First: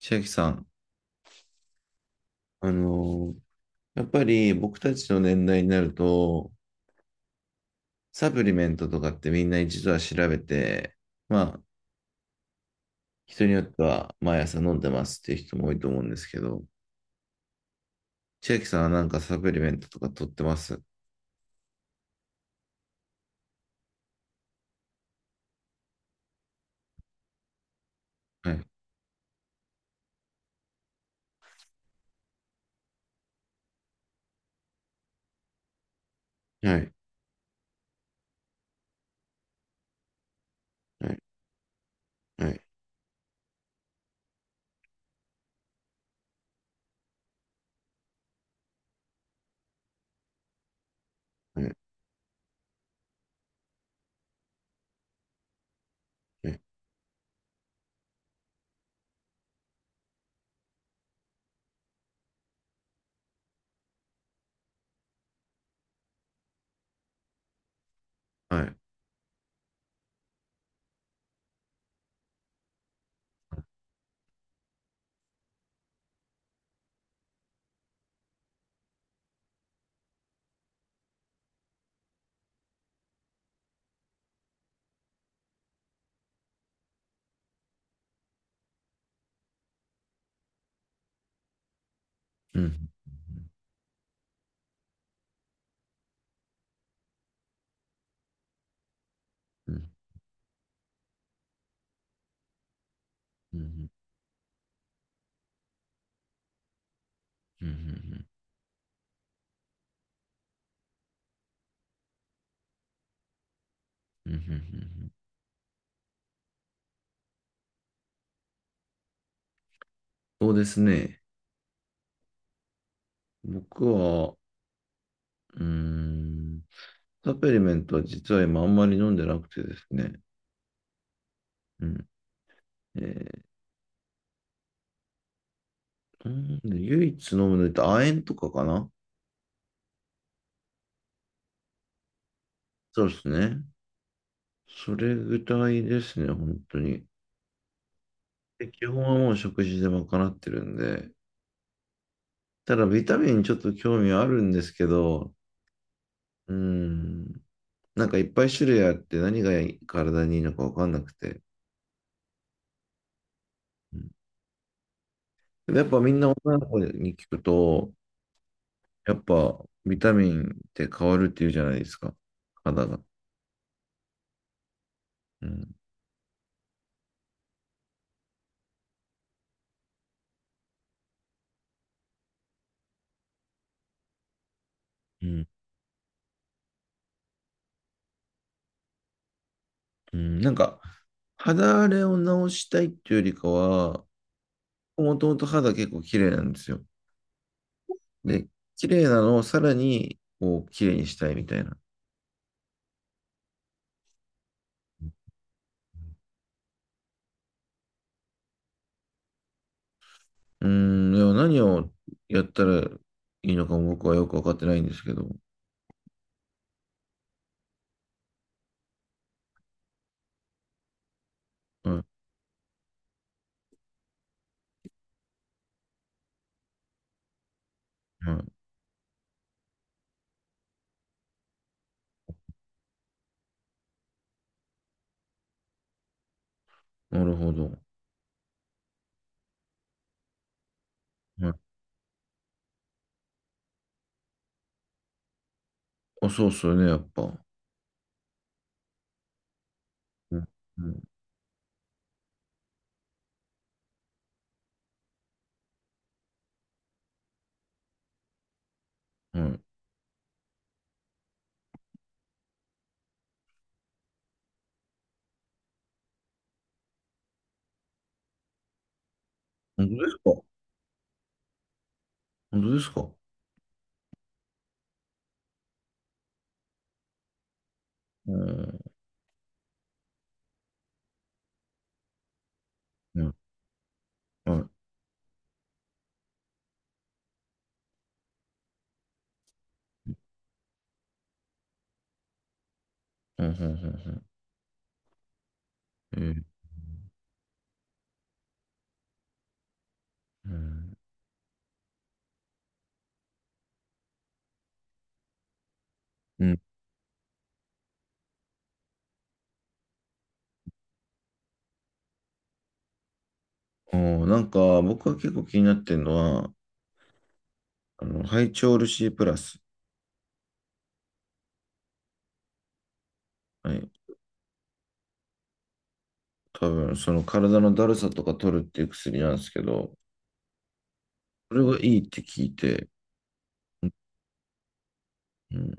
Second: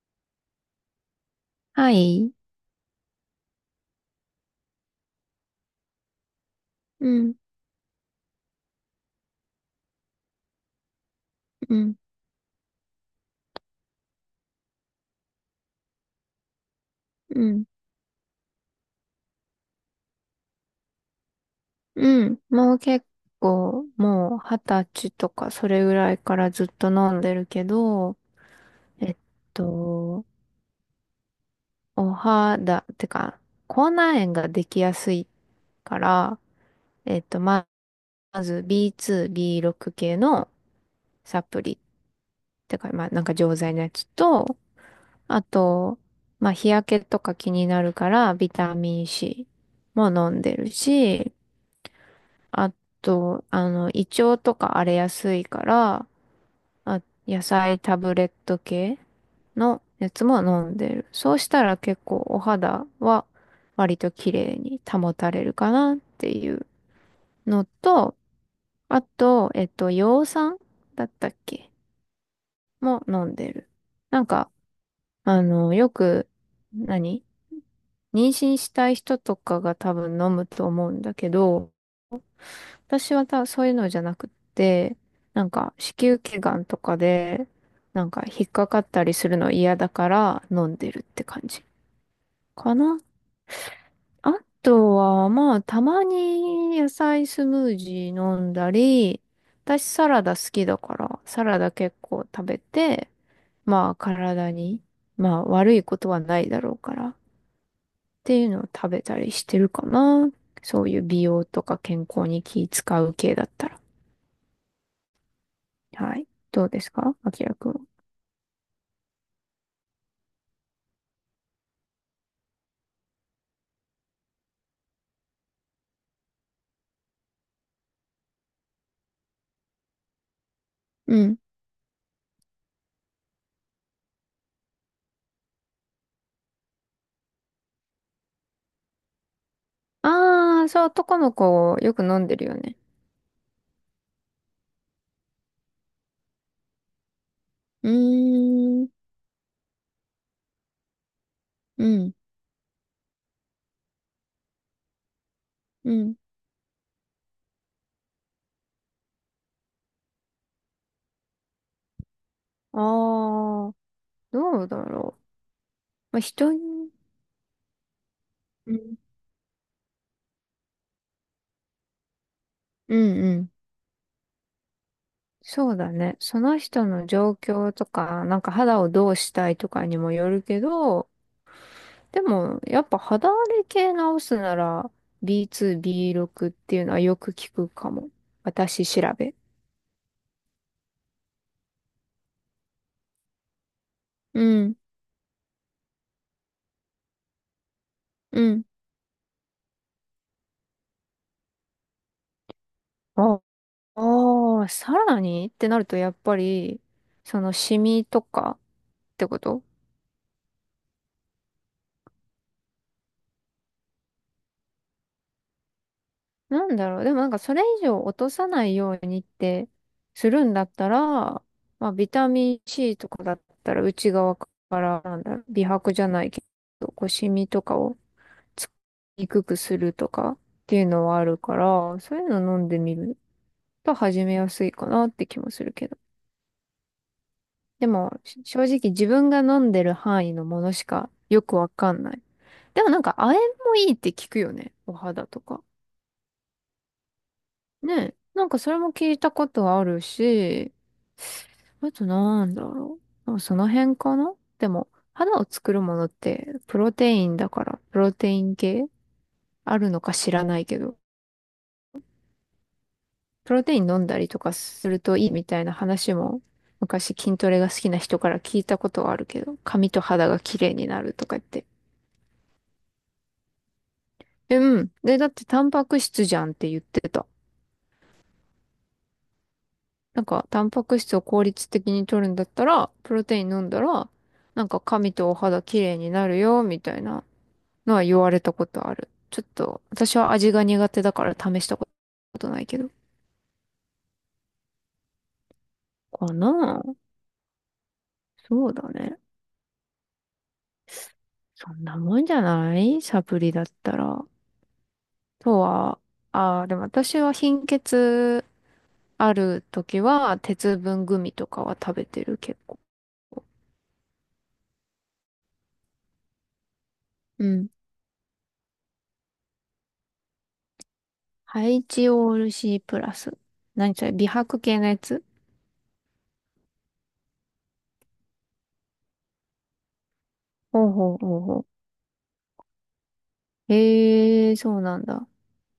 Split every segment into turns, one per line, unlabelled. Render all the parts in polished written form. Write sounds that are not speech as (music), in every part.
千秋さん、
はい。
あのーやっぱり僕たちの年代になると、
うん、
サプリメントとかってみんな一度は調べて、まあ、
うん、
人によっては毎朝飲んでますっていう人も多いと思うんですけど、
うん、
千秋さんはなんかサプリメントとか取ってます？
うん。もう結構、もう二十歳とかそれぐらいからずっと飲んでるけど、
はい。
えっと、お肌、てか、口内炎ができやすいから、
はい。
えっと、ままず B2、B6 系の
はい。
サプリっ
はい。
てか、まあなんか錠剤のやつと、あと、まあ日焼けとか気になるからビタミン C も飲んでるし、
はい。
あと、胃腸とか荒れやすいから、
はい。
あ、野菜タブレット系のやつも飲んでる。そうしたら結構お肌は割と綺麗に保たれるかなっていうのと、
はい。
あと、葉酸だったっけも飲んでる。なんか、よく、何妊娠したい人とかが多分飲むと思うんだけど、私はそういうのじゃなくって、なんか子宮頸がんとかで、なんか引っかかったりするの嫌だから飲んでるって感じ
う
か
ん。
な。あとは、まあ、たまに野菜スムージー飲んだり、
う
私
ん。
サラダ好きだから、サラダ結構食べて、
うん。
まあ体に、まあ悪いことはないだろうからっ
うん。うん。
ていうのを食べたりしてるかな。そういう美容とか健康に気使う系だったら。
うん。うん。
はい。どうですかあきらくんは？
そうですね。僕は、うーん、サプリメントは実は今あんまり飲んでなくてですね。
うん。
うん。えー、うん。唯一飲むのって亜鉛とかかな。
ああ、そう、男の子よく飲んでるよね。
そうですね。それぐらいですね、本当に。
う
で、基
ーん。
本はもう食事で賄ってるんで。
うん。
ただ、ビタミンちょっと興味はあるんですけど、
うん。
うん、なんかいっぱい種類あって何が体にいいのかわかんなくて。
ああ、
うん。
どうだろう。
で、やっぱみ
まあ、
んな
人
女の子
に、
に聞くと、
うん。
やっぱビタミンって変わるっていうじゃないですか、肌
う
が。
んうん。
う
そ
ん、
うだね。その人の状況とか、なんか肌をどうしたいとかにもよるけど、でも、やっぱ肌荒れ系直すなら、
うん、
B2、B6 っていうのはよく聞くかも。私調べ。
うん、なんか、肌荒れを治したいっていうよりかは、
うん。
もともと肌結構綺麗なんですよ。
う
で、
ん。
綺麗なのをさらに、こう、綺麗にしたいみたいな。
あああ、さらにってなるとやっぱり、そのシミとかってこと
うーん、でも何をやったらいいのかも僕はよくわかってないんですけど。
なんだろう。でもなんかそれ以上落とさないようにってするんだったら、まあ
は
ビ
い、
タミン C とかだったら内側からなんだろう、美白じゃないけど、こうシミとかを
はい。
つきにくくするとかっていうのはあるから、そういうの飲んでみると始めやすいかなって気もするけど。
なるほど。
でもし、正直自分が飲んでる範囲のものしかよ
は
く
い。
わかんない。でもなんか、亜鉛もいいって聞くよね。お肌とか。
あ、そうっすよね、やっぱ。
ねえ。なんかそれも聞いたことある
うん、
し、
うん、
あとなんだろう。その辺かな、でも、肌を作るものって、プロテインだから、プロテイン系
はい。
あるのか知らないけど、プロテイン飲んだりとかするといいみたいな話も、昔筋トレが好きな人から聞いたことはあるけど、
本
髪
当
と
です
肌が
か？
綺麗になるとか言って。
本当ですか？
うん。で、だってタンパク質じゃんって言ってた。
うん、
なんか、タンパク質を効率的に取るんだったら、プ
う
ロ
ん、
テイン飲んだら、
はい。う
なん
ん、
か髪とお肌綺麗になるよ、みたいなのは言われたことある。ちょっと、私は味が苦手だから試したことないけど。
うん、うんうん。
かなあ。そうだね。
うん。
そんなもんじゃないサプリだったら。とは、
うん。
ああ、でも私は貧血ある時は、鉄分グミとかは食べてる、結構。
あー、なんか、僕は結構気になってるのは、
うん。
ハイチョール C プラス。
ハイチオール C プラス。
はい。
何それ、美白系のやつ？
多分、その体のだるさとか取るっていう薬なんですけど、
ほうほうほう
それ
ほ
がいいって聞いて、
う。へえ、そうなんだ。
うん、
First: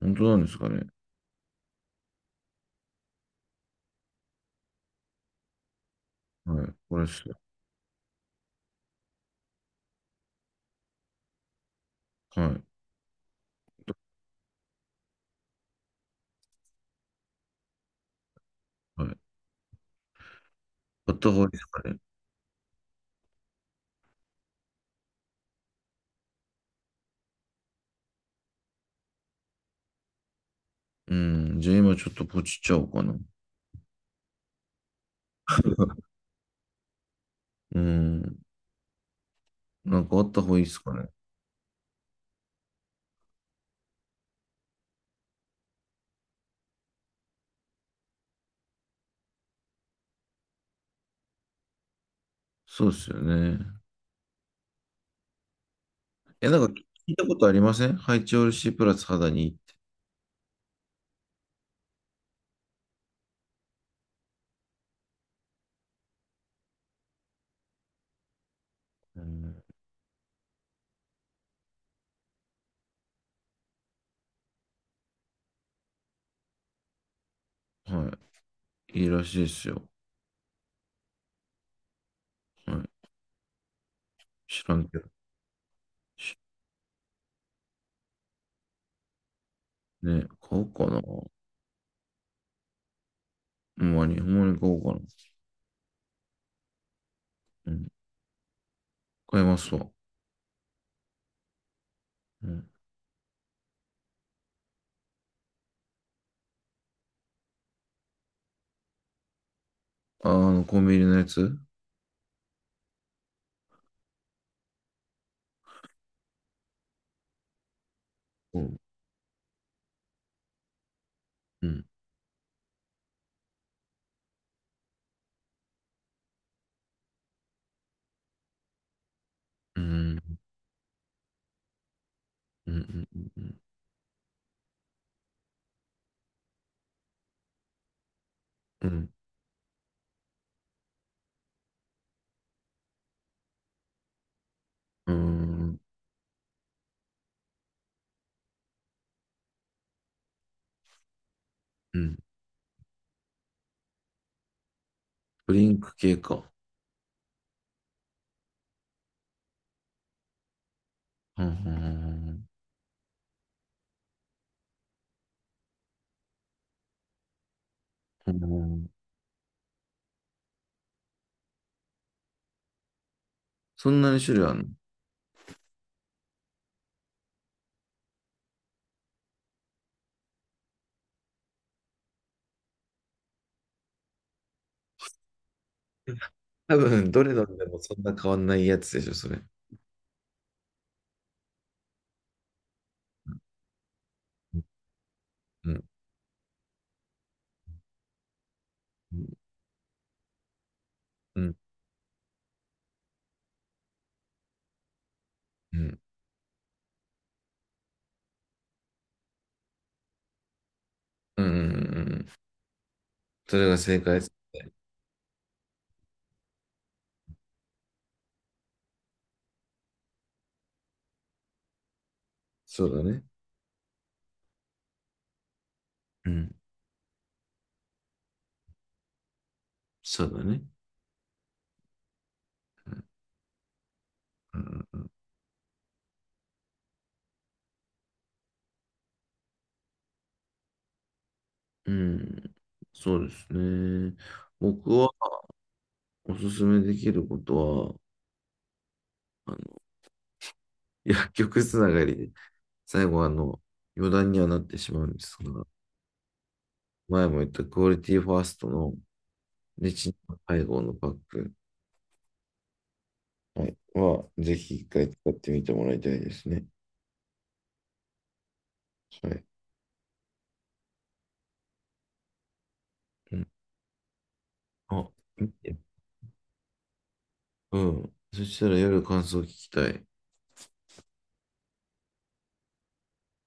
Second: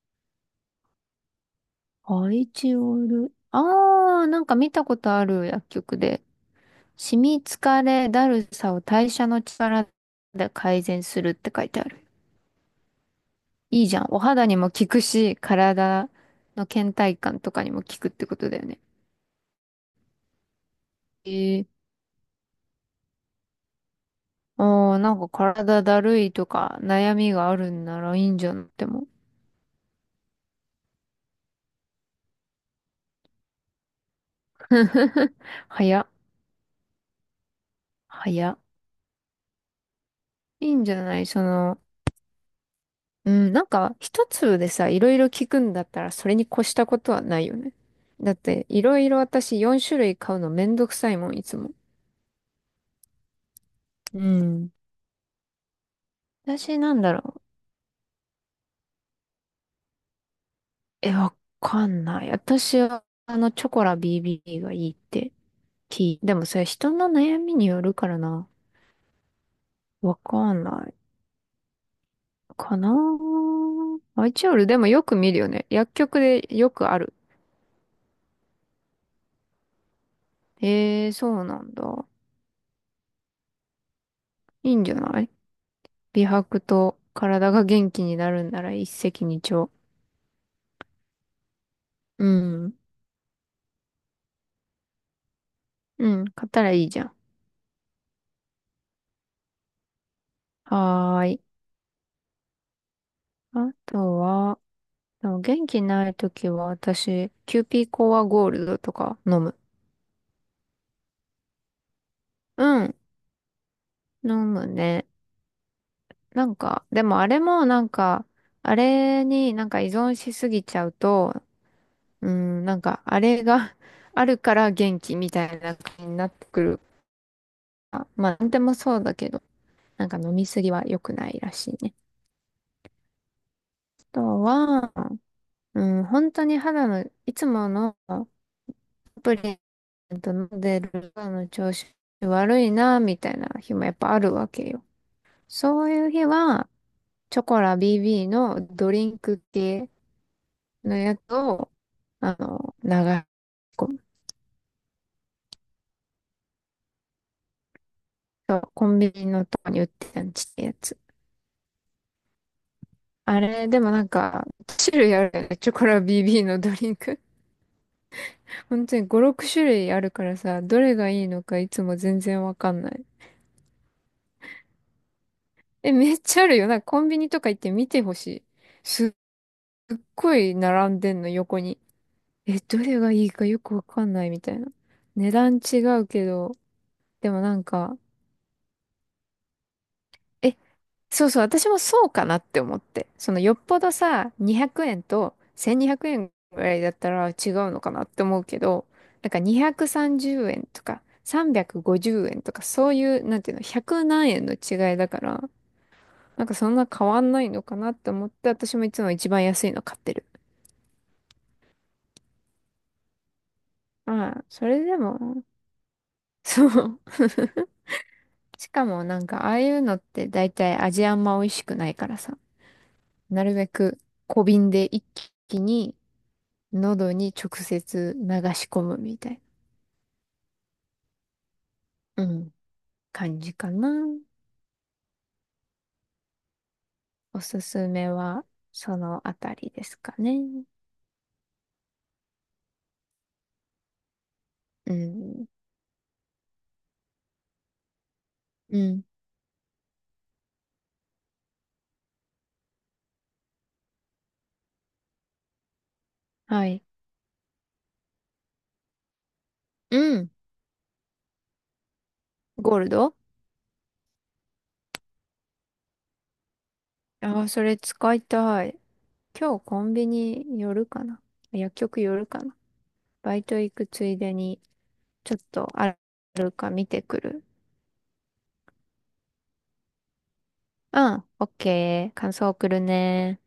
本当なんですかね。
アイチオール。ああ、なんか見たことある薬局で。
はい、これで
シ
す。
ミ、疲れ、だるさを代謝の力で改善するって書いてある。
はい、
いいじゃん。お肌にも効くし、体の倦怠感とかにも効くってことだよね。
はい。あった方がいいで
へ
す
え。
かね。
ああ、なんか体だるいとか悩みがあるんならいいんじゃなくても。
うん、じゃあ今ちょっとポチっちゃおうかな。
(laughs) 早っ。
う
早
ん、
っ。
なんかあった方がいい
い
で
い
す
んじ
か
ゃ
ね。
ないその、うん、なんか一粒でさ、いろいろ聞くんだったらそれに越したことはないよね。だっていろいろ私4種類買うのめんどくさいもん、いつも。
そうですよね。
うん。
え、なん
私
か
なん
聞
だ
いた
ろ
こ
う。
とありませんハイチオール C プラス肌にいいって？
え、わかんない。私はあのチョコラ BB がいいって聞いでもそれ人の悩みによるからな。
うん。
わかんない。かなぁ。アイチオールでもよく見るよね。薬局でよくある。
はい、いいらしいですよ。
へえ、そうなんだ。
はい、知
いい
ら
ん
ん
じゃ
けど。
ない、美
し
白と体が元気になるんなら一石二鳥。
ね、買おうかな。ほ
うん。
んまに、ほんまに買おうかな。
うん。買ったらいいじゃん。
うん、買いますわ。
はーい。
うん。
あとは、でも元気ないときは私、キューピーコアゴールドとか飲む。
コンビニのやつ？
うん。飲むね。なんか、でもあれもなんか、
う
あ
ん、
れになんか依存しすぎちゃうと、
うん、
うん、なんかあれが (laughs) あるから元気みたいな感じになってくるから。まあ、なんでもそうだけど、
う
なんか飲
ん、
みすぎは良くないらしいね。
うん、うん、
あとは、うん、本当に肌の、いつものサ
う
プリメント飲んでる肌の調子悪いな、みたいな日もやっぱあるわけよ。
ん、
そういう日は、チョコラ BB のドリンク系のやつを、
うん、
流し込む。
ドリンク系か。
そうコンビニのとこに売ってたんちってやつ。
うん、
あれ、でもなんか、種類あるよね。チョコラ BB のドリンク。
う
本
ん。
当に5、6種類あるからさ、どれがいいのかいつも全然わかんない。
そんなに種類あるの？
え、めっちゃあるよ。なんかコンビニとか行って見てほしい。すっごい並んでんの、横に。え、どれがいいかよくわかんないみたいな。値段違うけど、
多分、ど
で
れ
も
飲
な
んで
ん
もそ
か、
んな変わんないやつでしょ、それ。
え、そうそう、私もそうかなって思って。そのよっぽどさ、
うん、
200円と
うん、
1200円ぐらいだったら違うのかなって思うけど、なんか230円とか
うん、
350円とかそういう、なんていうの、100何円の違いだから、
う
なんかそんな変わんないのかなって思って、私もいつも一番安いの買ってる。
ん、うん。それが正解です
まあ、そ
ね。
れでも、そう。しかもなんかああいうのって大体味あんま美味しくないからさ、
そうだね。
なるべく小瓶で一気に
うん、
喉に直接流し込むみたい
そうだね。
な、うん、感じかな。
うん、
おすすめはそのあたりですかね。
うん、そうですね。僕
う
は
ん。
おすすめできることは、
うん。
あの、薬局つながりで最後は余談にはなってしまうんですが、
はい。
前も言ったクオリティファーストのレ
う
チン
ん。
配合のパック、
ゴールド。
はい、ぜひ一回使ってみてもらいたいですね。
ああー、それ使いたい。
はい。
今日コンビニ寄るかな、薬局寄るかな、バ
う
イ
ん、
ト行くついでに、
あ、
ちょっとあるか見てくる。
うん。そしたら夜感想聞きたい。
うん、オッケー。感想送るね。